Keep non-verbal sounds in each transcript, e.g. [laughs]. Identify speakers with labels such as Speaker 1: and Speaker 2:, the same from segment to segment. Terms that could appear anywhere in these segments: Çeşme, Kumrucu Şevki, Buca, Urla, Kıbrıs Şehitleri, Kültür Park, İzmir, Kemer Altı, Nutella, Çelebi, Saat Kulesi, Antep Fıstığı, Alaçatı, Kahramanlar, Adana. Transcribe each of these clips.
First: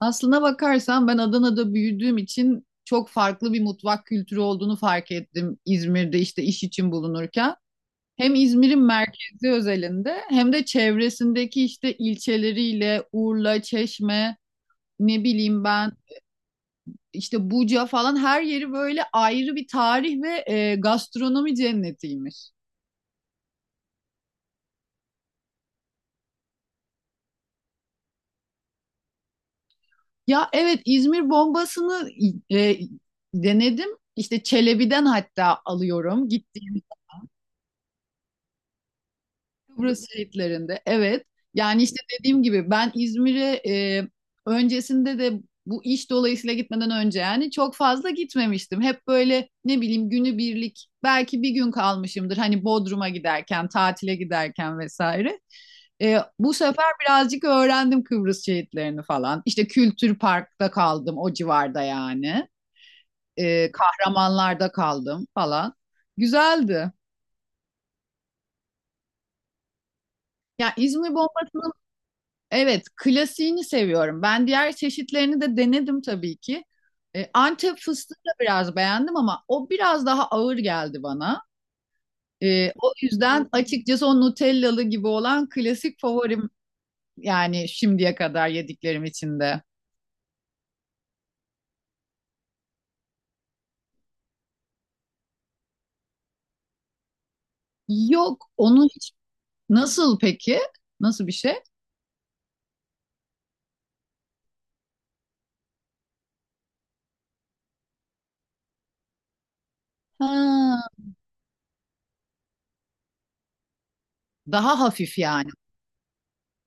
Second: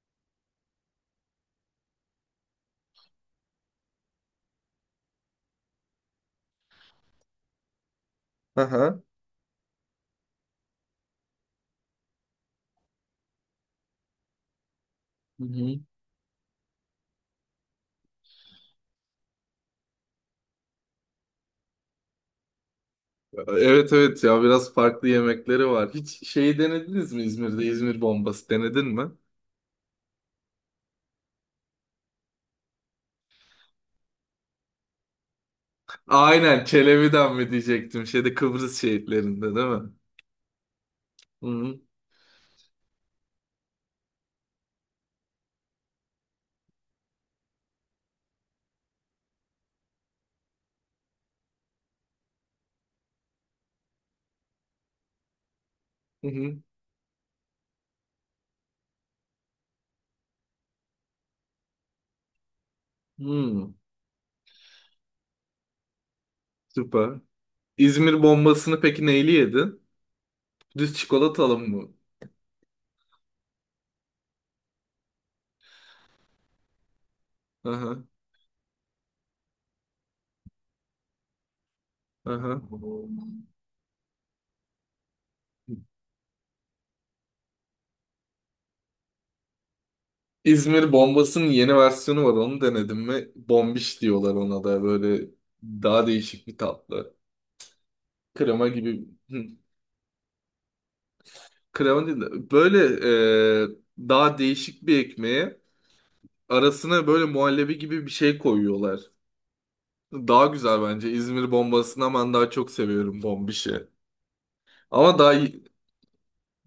Speaker 1: Aslına bakarsan ben Adana'da büyüdüğüm için çok farklı bir mutfak kültürü olduğunu fark ettim İzmir'de işte iş için bulunurken. Hem İzmir'in
Speaker 2: Aha.
Speaker 1: merkezi özelinde hem de çevresindeki işte ilçeleriyle Urla, Çeşme, ne
Speaker 2: Hı
Speaker 1: bileyim
Speaker 2: hı.
Speaker 1: ben işte Buca falan her yeri böyle ayrı bir tarih ve gastronomi cennetiymiş.
Speaker 2: Evet, evet, ya biraz farklı yemekleri var. Hiç şeyi denediniz mi İzmir'de? İzmir bombası denedin mi?
Speaker 1: Ya evet İzmir bombasını e, denedim. İşte Çelebi'den hatta alıyorum.
Speaker 2: Aynen,
Speaker 1: Gittiğim
Speaker 2: Çelebi'den mi diyecektim. Şeyde Kıbrıs şehitlerinde değil mi?
Speaker 1: Kıbrıs şehitlerinde. Evet.
Speaker 2: Hı hı.
Speaker 1: Yani işte dediğim gibi ben İzmir'e öncesinde de bu iş dolayısıyla gitmeden önce yani çok fazla gitmemiştim. Hep böyle ne bileyim günübirlik belki bir gün kalmışımdır. Hani Bodrum'a giderken, tatile giderken vesaire. E,
Speaker 2: Hı
Speaker 1: bu
Speaker 2: hı.
Speaker 1: sefer birazcık öğrendim Kıbrıs şehitlerini falan. İşte Kültür Park'ta kaldım o civarda yani.
Speaker 2: Hmm.
Speaker 1: Kahramanlar'da kaldım falan. Güzeldi.
Speaker 2: Süper. İzmir bombasını peki neyle yedin?
Speaker 1: Ya
Speaker 2: Düz
Speaker 1: İzmir
Speaker 2: çikolatalı
Speaker 1: Bombasını.
Speaker 2: mı?
Speaker 1: Evet, klasiğini seviyorum. Ben diğer çeşitlerini de denedim tabii ki. Antep
Speaker 2: Aha.
Speaker 1: fıstığı da biraz beğendim ama o biraz daha ağır geldi bana.
Speaker 2: Aha.
Speaker 1: O yüzden açıkçası o Nutellalı gibi olan klasik favorim, yani şimdiye kadar yediklerim içinde.
Speaker 2: İzmir bombasının yeni versiyonu var. Onu denedin mi? Bombiş diyorlar ona da, böyle daha değişik bir tatlı.
Speaker 1: Yok,
Speaker 2: Krema
Speaker 1: onu
Speaker 2: gibi.
Speaker 1: hiç nasıl peki? Nasıl bir şey?
Speaker 2: Krema değil de böyle, e, daha değişik bir ekmeğe arasına böyle muhallebi gibi bir şey koyuyorlar. Daha güzel
Speaker 1: Ha,
Speaker 2: bence. İzmir bombasından ben daha çok seviyorum bombişi.
Speaker 1: daha
Speaker 2: Ama
Speaker 1: hafif
Speaker 2: daha
Speaker 1: yani.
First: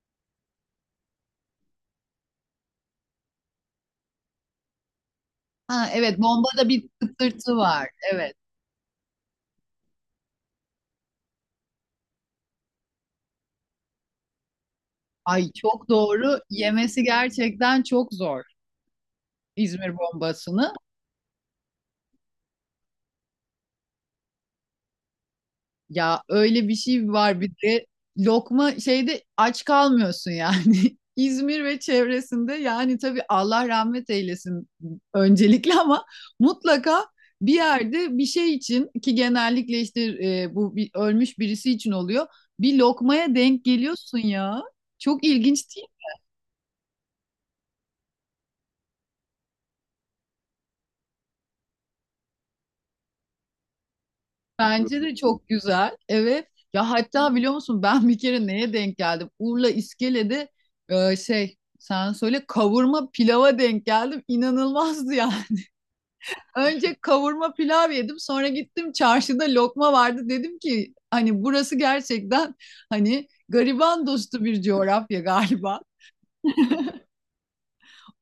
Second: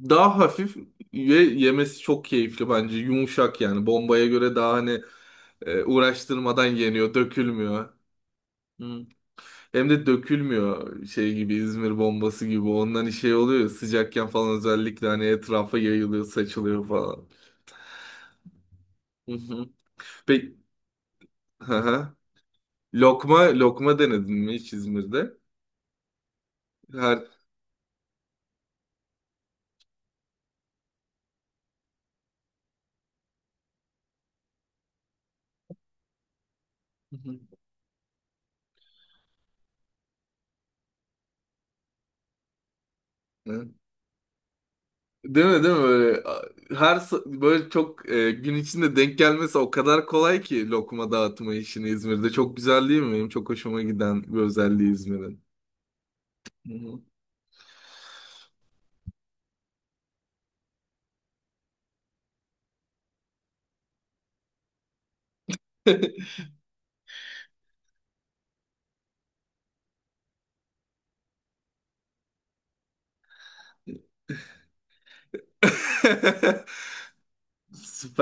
Speaker 2: daha hafif ve yemesi çok keyifli bence. Yumuşak yani. Bombaya göre daha hani
Speaker 1: Ha, evet,
Speaker 2: uğraştırmadan
Speaker 1: bombada bir
Speaker 2: yeniyor,
Speaker 1: tıktırtı var.
Speaker 2: dökülmüyor.
Speaker 1: Evet.
Speaker 2: Hı. Hem de dökülmüyor şey gibi, İzmir bombası gibi. Ondan şey oluyor ya, sıcakken falan özellikle hani
Speaker 1: Ay
Speaker 2: etrafa
Speaker 1: çok
Speaker 2: yayılıyor,
Speaker 1: doğru.
Speaker 2: saçılıyor
Speaker 1: Yemesi
Speaker 2: falan.
Speaker 1: gerçekten çok zor
Speaker 2: Hı hı.
Speaker 1: İzmir
Speaker 2: Peki
Speaker 1: bombasını.
Speaker 2: Hı hı. Lokma, lokma denedin mi hiç İzmir'de?
Speaker 1: Ya öyle bir şey
Speaker 2: Her
Speaker 1: var bir de, lokma şeyde aç kalmıyorsun yani. [laughs] İzmir ve çevresinde yani tabii Allah rahmet eylesin öncelikle ama mutlaka
Speaker 2: Hı hı.
Speaker 1: bir yerde bir şey için ki genellikle işte bu bir, ölmüş birisi için oluyor. Bir lokmaya denk
Speaker 2: Hı.
Speaker 1: geliyorsun ya. Çok
Speaker 2: Değil mi, değil
Speaker 1: ilginç
Speaker 2: mi,
Speaker 1: değil.
Speaker 2: böyle böyle çok gün içinde denk gelmesi o kadar kolay ki lokma dağıtma işini İzmir'de, çok güzel değil mi? Benim çok hoşuma giden bir özelliği
Speaker 1: Bence de
Speaker 2: İzmir'in.
Speaker 1: çok güzel. Evet.
Speaker 2: Hı
Speaker 1: Ya
Speaker 2: hı.
Speaker 1: hatta biliyor musun, ben bir kere neye denk geldim? Urla İskele'de şey sen söyle, kavurma pilava denk geldim. İnanılmazdı yani. [laughs] Önce kavurma pilav yedim. Sonra gittim çarşıda lokma vardı. Dedim ki hani burası gerçekten hani gariban dostu bir coğrafya galiba.
Speaker 2: [laughs]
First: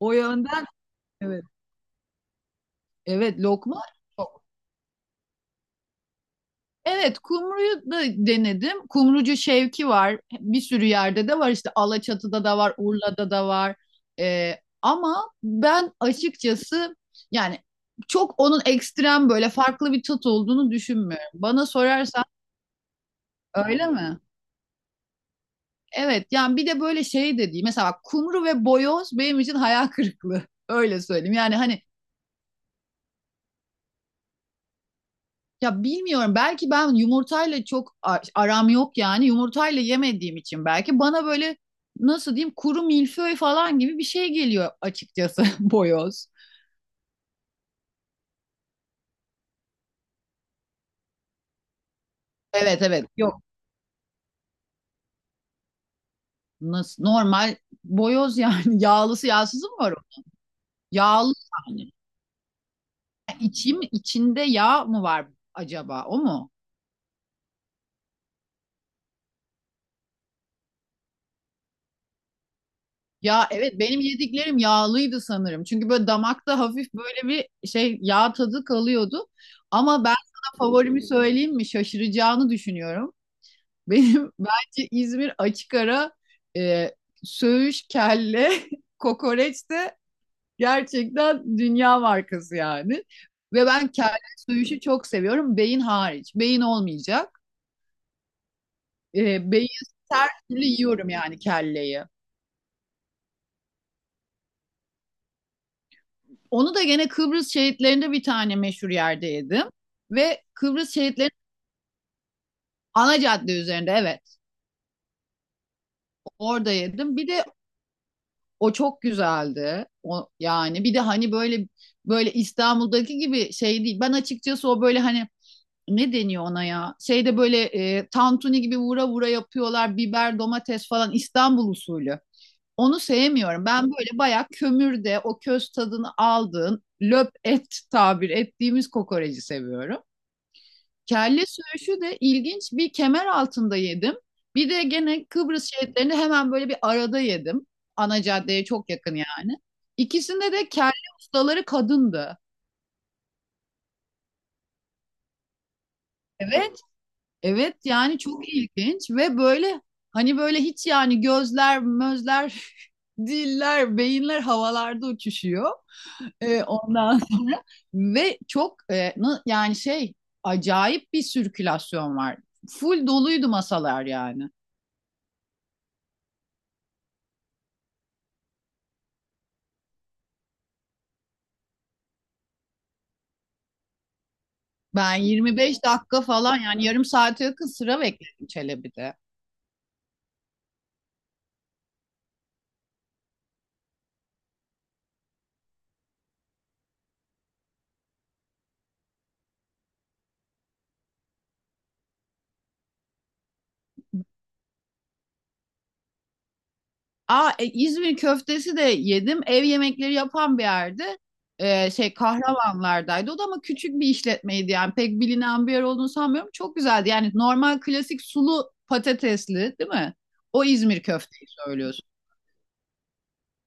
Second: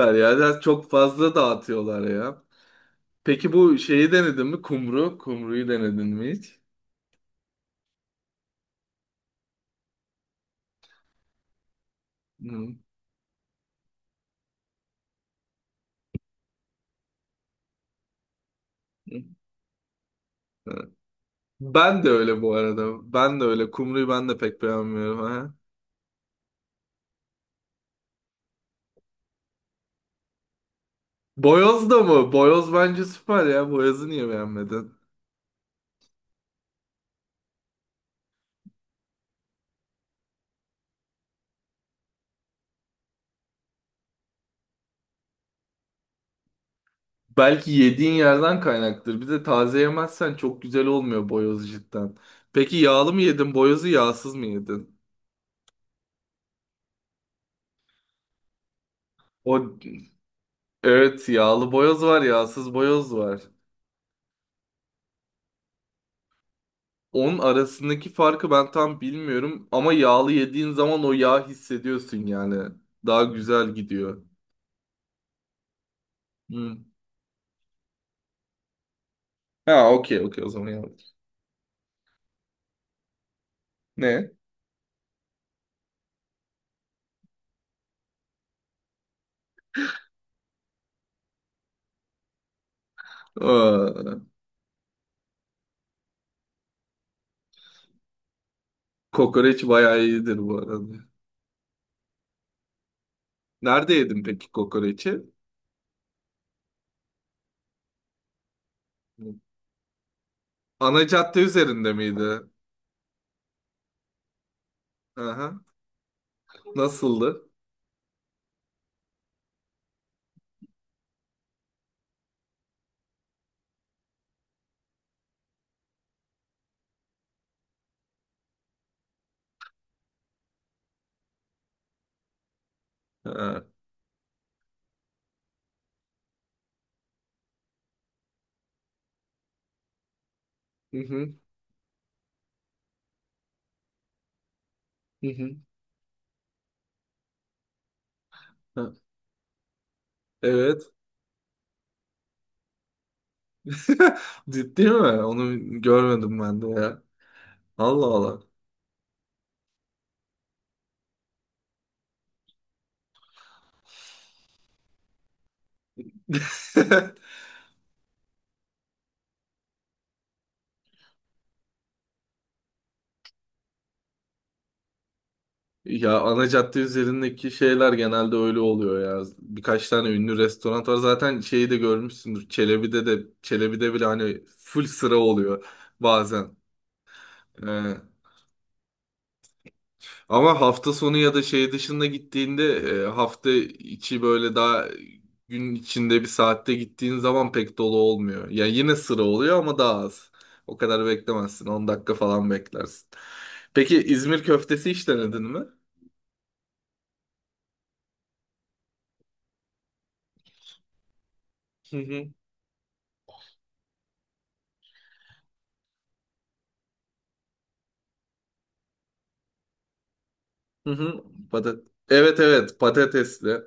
Speaker 1: O
Speaker 2: ya. Ya
Speaker 1: yönden
Speaker 2: çok fazla
Speaker 1: evet.
Speaker 2: dağıtıyorlar ya.
Speaker 1: Evet
Speaker 2: Peki bu
Speaker 1: lokma.
Speaker 2: şeyi denedin mi? Kumru, kumruyu denedin mi hiç?
Speaker 1: Evet, kumruyu da denedim. Kumrucu Şevki var. Bir sürü yerde de var. İşte Alaçatı'da da var,
Speaker 2: Hı.
Speaker 1: Urla'da da var. Ee, ama ben açıkçası yani çok onun ekstrem böyle farklı bir tat olduğunu
Speaker 2: Hı.
Speaker 1: düşünmüyorum. Bana
Speaker 2: Ben de
Speaker 1: sorarsan
Speaker 2: öyle bu arada. Ben de öyle.
Speaker 1: öyle
Speaker 2: Kumruyu
Speaker 1: mi?
Speaker 2: ben de pek beğenmiyorum, ha.
Speaker 1: Evet, yani bir de böyle şey de değil. Mesela bak, kumru ve boyoz benim için hayal kırıklığı. [laughs] Öyle söyleyeyim. Yani hani.
Speaker 2: Boyoz da mı? Boyoz bence süper ya. Boyoz'u niye beğenmedin?
Speaker 1: Ya bilmiyorum, belki ben yumurtayla çok aram yok yani, yumurtayla yemediğim için belki bana böyle nasıl diyeyim, kuru milföy falan gibi bir şey geliyor açıkçası [laughs] boyoz.
Speaker 2: Belki yediğin yerden kaynaktır. Bir de taze yemezsen çok güzel olmuyor boyoz, cidden. Peki
Speaker 1: Evet evet
Speaker 2: yağlı mı
Speaker 1: yok,
Speaker 2: yedin? Boyozu yağsız mı yedin?
Speaker 1: nasıl normal boyoz yani. [laughs] Yağlısı
Speaker 2: O,
Speaker 1: yağsızı mı var o?
Speaker 2: evet,
Speaker 1: Yağlı
Speaker 2: yağlı
Speaker 1: yani.
Speaker 2: boyoz var, yağsız boyoz var.
Speaker 1: İçim içinde yağ mı var acaba, o mu?
Speaker 2: Onun arasındaki farkı ben tam bilmiyorum ama yağlı yediğin zaman o yağ hissediyorsun yani. Daha
Speaker 1: Ya
Speaker 2: güzel
Speaker 1: evet, benim
Speaker 2: gidiyor.
Speaker 1: yediklerim yağlıydı sanırım. Çünkü böyle damakta
Speaker 2: Hı.
Speaker 1: hafif böyle bir şey yağ tadı kalıyordu.
Speaker 2: Ha,
Speaker 1: Ama ben
Speaker 2: okey, okey, o
Speaker 1: sana
Speaker 2: zaman yağlı.
Speaker 1: favorimi söyleyeyim mi? Şaşıracağını düşünüyorum. Benim,
Speaker 2: Ne?
Speaker 1: [laughs] bence İzmir açık ara e, söğüş, kelle, [laughs] kokoreç de gerçekten dünya markası yani. Ve ben kelle
Speaker 2: Aa,
Speaker 1: söğüşü çok seviyorum. Beyin hariç. Beyin olmayacak. E,
Speaker 2: kokoreç
Speaker 1: beyin
Speaker 2: bayağı
Speaker 1: her
Speaker 2: iyidir bu
Speaker 1: türlü
Speaker 2: arada.
Speaker 1: yiyorum yani kelleyi.
Speaker 2: Nerede yedin peki kokoreçi?
Speaker 1: Onu da gene Kıbrıs şehitlerinde bir tane meşhur yerde yedim. Ve Kıbrıs
Speaker 2: Ana cadde
Speaker 1: şehitlerinin
Speaker 2: üzerinde miydi?
Speaker 1: ana cadde üzerinde, evet,
Speaker 2: Aha.
Speaker 1: orada yedim. Bir de
Speaker 2: Nasıldı?
Speaker 1: o çok güzeldi. O yani, bir de hani böyle, böyle İstanbul'daki gibi şey değil. Ben açıkçası o böyle hani ne deniyor ona ya? Şeyde böyle tantuni gibi vura vura yapıyorlar. Biber, domates falan İstanbul usulü. Onu sevmiyorum.
Speaker 2: Ha.
Speaker 1: Ben böyle bayağı kömürde o köz tadını aldığın löp et tabir ettiğimiz kokoreci seviyorum.
Speaker 2: Hı hı.
Speaker 1: Kelle söğüşü de ilginç, bir kemer altında yedim. Bir de gene
Speaker 2: Hı hı.
Speaker 1: Kıbrıs şehitlerini hemen böyle bir arada yedim. Ana caddeye çok
Speaker 2: Ha.
Speaker 1: yakın yani. İkisinde de
Speaker 2: Evet.
Speaker 1: kelle ustaları kadındı.
Speaker 2: [laughs] Ciddi mi? Onu görmedim ben de
Speaker 1: Evet.
Speaker 2: ya.
Speaker 1: Evet
Speaker 2: Allah
Speaker 1: yani
Speaker 2: Allah.
Speaker 1: çok ilginç ve böyle hani, böyle hiç yani gözler, mözler, [laughs] diller, beyinler havalarda uçuşuyor. Ondan
Speaker 2: [laughs]
Speaker 1: sonra, ve çok yani şey, acayip bir sirkülasyon var. Full doluydu masalar yani.
Speaker 2: Ya ana cadde üzerindeki şeyler genelde öyle oluyor ya. Birkaç tane ünlü restoran var. Zaten şeyi de görmüşsündür. Çelebi'de bile hani full
Speaker 1: Ben
Speaker 2: sıra oluyor
Speaker 1: 25 dakika
Speaker 2: bazen.
Speaker 1: falan, yani yarım saate yakın sıra bekledim Çelebi'de.
Speaker 2: Ama hafta sonu ya da şey dışında gittiğinde, hafta içi böyle daha gün içinde bir saatte gittiğin zaman pek dolu olmuyor. Yani yine sıra oluyor ama daha az. O kadar beklemezsin. 10 dakika falan beklersin. Peki İzmir köftesi hiç denedin mi?
Speaker 1: Aa İzmir köftesi de yedim. Ev yemekleri yapan bir yerde.
Speaker 2: Hı
Speaker 1: Şey
Speaker 2: hı.
Speaker 1: Kahramanlardaydı. O da ama küçük bir işletmeydi yani, pek bilinen bir yer olduğunu sanmıyorum. Çok güzeldi. Yani normal klasik sulu patatesli değil mi? O
Speaker 2: Hı
Speaker 1: İzmir
Speaker 2: hı.
Speaker 1: köfteyi söylüyorsun.
Speaker 2: Evet, evet, patatesli.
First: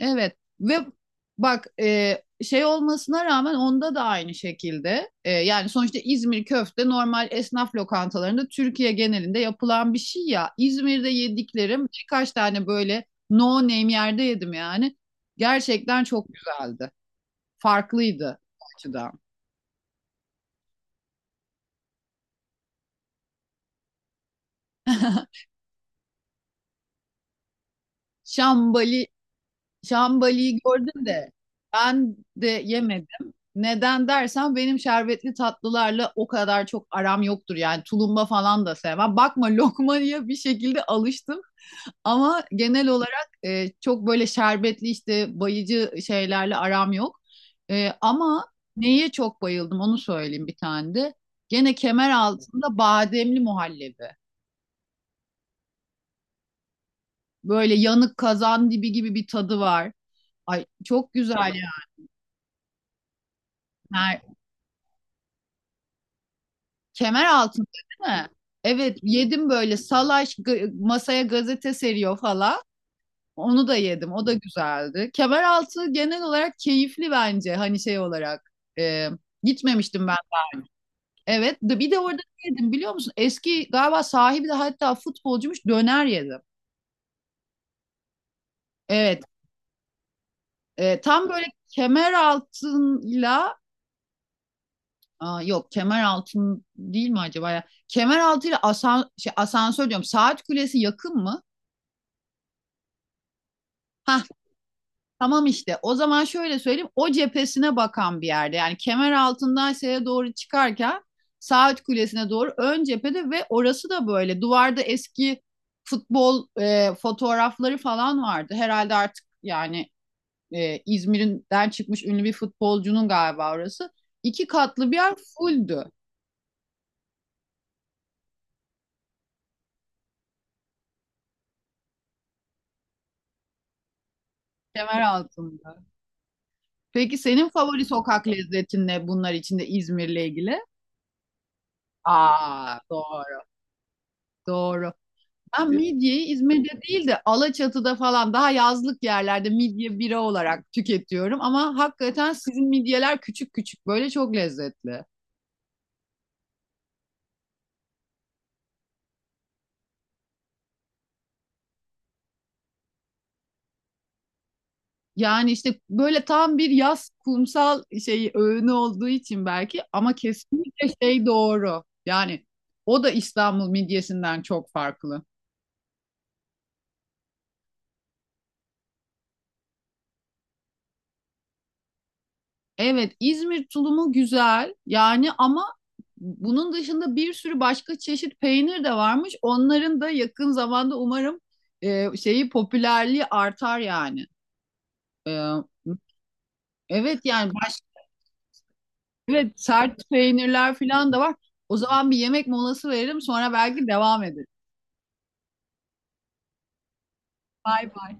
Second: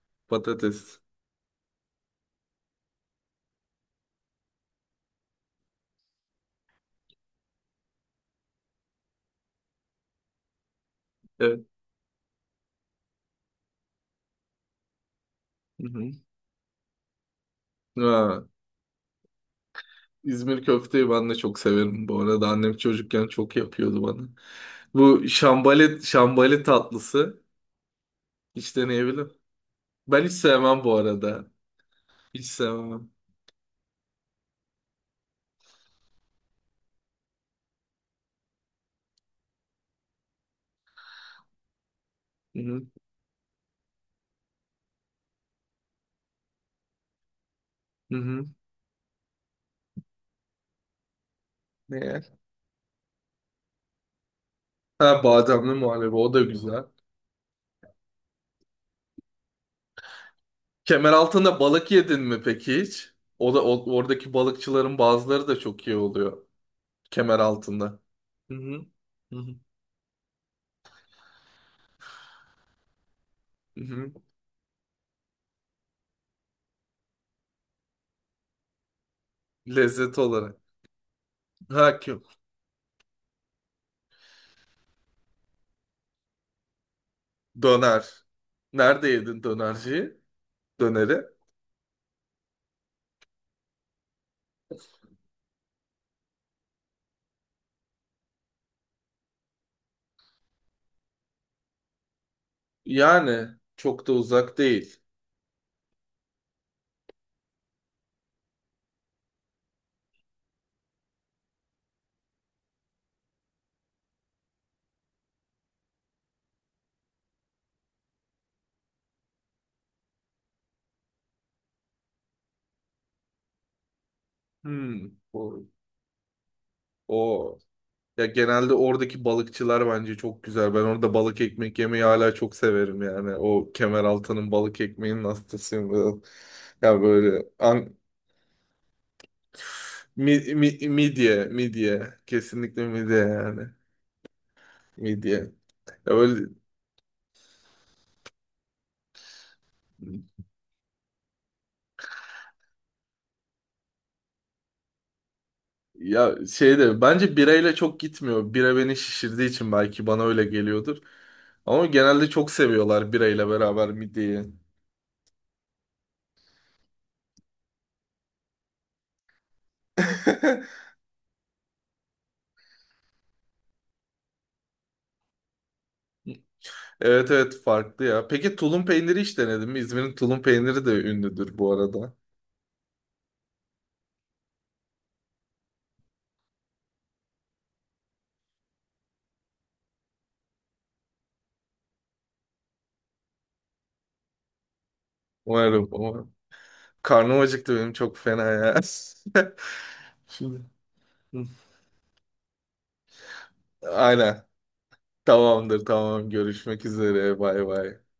Speaker 1: Evet, ve
Speaker 2: Patates.
Speaker 1: bak şey olmasına rağmen onda da aynı şekilde, yani sonuçta İzmir köfte normal esnaf lokantalarında Türkiye genelinde yapılan bir şey ya. İzmir'de
Speaker 2: Evet.
Speaker 1: yediklerim birkaç tane böyle no name yerde yedim yani.
Speaker 2: Hı
Speaker 1: Gerçekten
Speaker 2: hı.
Speaker 1: çok güzeldi. Farklıydı
Speaker 2: Ha,
Speaker 1: bu açıdan.
Speaker 2: İzmir köfteyi ben de çok severim. Bu arada annem çocukken çok yapıyordu bana. Bu
Speaker 1: [laughs]
Speaker 2: şambali, şambali tatlısı. Hiç
Speaker 1: Şambali.
Speaker 2: deneyebilir. Ben hiç
Speaker 1: Şambali'yi
Speaker 2: sevmem bu
Speaker 1: gördüm de
Speaker 2: arada.
Speaker 1: ben
Speaker 2: Hiç
Speaker 1: de
Speaker 2: sevmem.
Speaker 1: yemedim. Neden dersen, benim şerbetli tatlılarla o kadar çok aram yoktur. Yani tulumba falan da sevmem. Bakma lokmaya, bir şekilde alıştım. Ama
Speaker 2: Hı hı.
Speaker 1: genel olarak çok böyle şerbetli işte bayıcı şeylerle aram yok. E,
Speaker 2: Hı hı.
Speaker 1: ama neye çok bayıldım onu söyleyeyim bir tane de. Gene
Speaker 2: Ne?
Speaker 1: kemer
Speaker 2: Yer?
Speaker 1: altında bademli muhallebi.
Speaker 2: Ha, bademli muhallebi, o da güzel.
Speaker 1: Böyle yanık kazan dibi gibi bir tadı var. Ay
Speaker 2: Kemer
Speaker 1: çok güzel
Speaker 2: altında balık yedin mi peki hiç? O da oradaki
Speaker 1: yani.
Speaker 2: balıkçıların bazıları da çok iyi oluyor.
Speaker 1: Kemer altında
Speaker 2: Kemeraltı'nda.
Speaker 1: değil mi?
Speaker 2: Hı hı.
Speaker 1: Evet,
Speaker 2: Hı
Speaker 1: yedim
Speaker 2: hı.
Speaker 1: böyle salaş, masaya gazete seriyor falan. Onu da
Speaker 2: Hı hı.
Speaker 1: yedim. O da güzeldi. Kemer altı genel olarak keyifli bence. Hani şey olarak e, gitmemiştim ben.
Speaker 2: Lezzet olarak.
Speaker 1: Evet. Bir
Speaker 2: Ha
Speaker 1: de
Speaker 2: ki
Speaker 1: orada ne yedim biliyor musun? Eski galiba sahibi de hatta futbolcuymuş, döner yedim.
Speaker 2: döner. Nerede
Speaker 1: Evet.
Speaker 2: yedin dönerciyi? Döneri.
Speaker 1: Tam böyle kemer altıyla. Aa, yok kemer altın değil mi acaba ya? Kemer altıyla asan, şey, asansör diyorum. Saat kulesi yakın mı?
Speaker 2: Yani çok da uzak değil.
Speaker 1: Tamam, işte o zaman şöyle söyleyeyim, o cephesine bakan bir yerde yani, kemer altından şeye doğru çıkarken Saat Kulesi'ne doğru ön cephede, ve orası da böyle duvarda eski futbol fotoğrafları falan vardı. Herhalde artık yani İzmir'den çıkmış ünlü bir futbolcunun galiba orası. İki katlı bir
Speaker 2: Hmm.
Speaker 1: yer, fulldü
Speaker 2: O. Ya genelde oradaki balıkçılar bence çok güzel. Ben orada balık ekmek yemeyi hala çok severim yani. O Kemeraltı'nın balık
Speaker 1: kemer
Speaker 2: ekmeğinin
Speaker 1: altında.
Speaker 2: hastasıyım ben. Ya
Speaker 1: Peki
Speaker 2: böyle
Speaker 1: senin favori sokak lezzetin ne bunlar içinde İzmir'le ilgili?
Speaker 2: midye, midye.
Speaker 1: Aa
Speaker 2: Kesinlikle midye
Speaker 1: doğru
Speaker 2: yani.
Speaker 1: doğru.
Speaker 2: Midye.
Speaker 1: Ben
Speaker 2: Ya
Speaker 1: midyeyi
Speaker 2: böyle,
Speaker 1: İzmir'de değil de Alaçatı'da falan, daha yazlık yerlerde midye bira olarak tüketiyorum. Ama hakikaten sizin midyeler küçük küçük böyle çok lezzetli.
Speaker 2: ya şey de bence birayla çok gitmiyor. Bira beni şişirdiği için belki bana öyle geliyordur. Ama genelde çok seviyorlar birayla beraber midyeyi.
Speaker 1: Yani işte böyle tam bir yaz kumsal şeyi öğünü olduğu için belki, ama
Speaker 2: [laughs]
Speaker 1: kesinlikle şey doğru. Yani o da İstanbul midyesinden çok farklı.
Speaker 2: Evet, evet, farklı ya. Peki tulum peyniri hiç denedin mi? İzmir'in tulum peyniri de ünlüdür bu arada.
Speaker 1: Evet, İzmir tulumu güzel yani, ama bunun dışında bir sürü başka çeşit peynir de varmış. Onların da yakın zamanda umarım şeyi popülerliği artar yani. E,
Speaker 2: Umarım, umarım.
Speaker 1: evet
Speaker 2: Karnım
Speaker 1: yani
Speaker 2: acıktı benim çok fena ya.
Speaker 1: evet sert
Speaker 2: [laughs] Şimdi.
Speaker 1: peynirler falan da var. O zaman bir yemek molası verelim, sonra belki devam
Speaker 2: Aynen.
Speaker 1: ederiz.
Speaker 2: Tamamdır, tamam. Görüşmek üzere. Bay
Speaker 1: Bay
Speaker 2: bay.
Speaker 1: bay.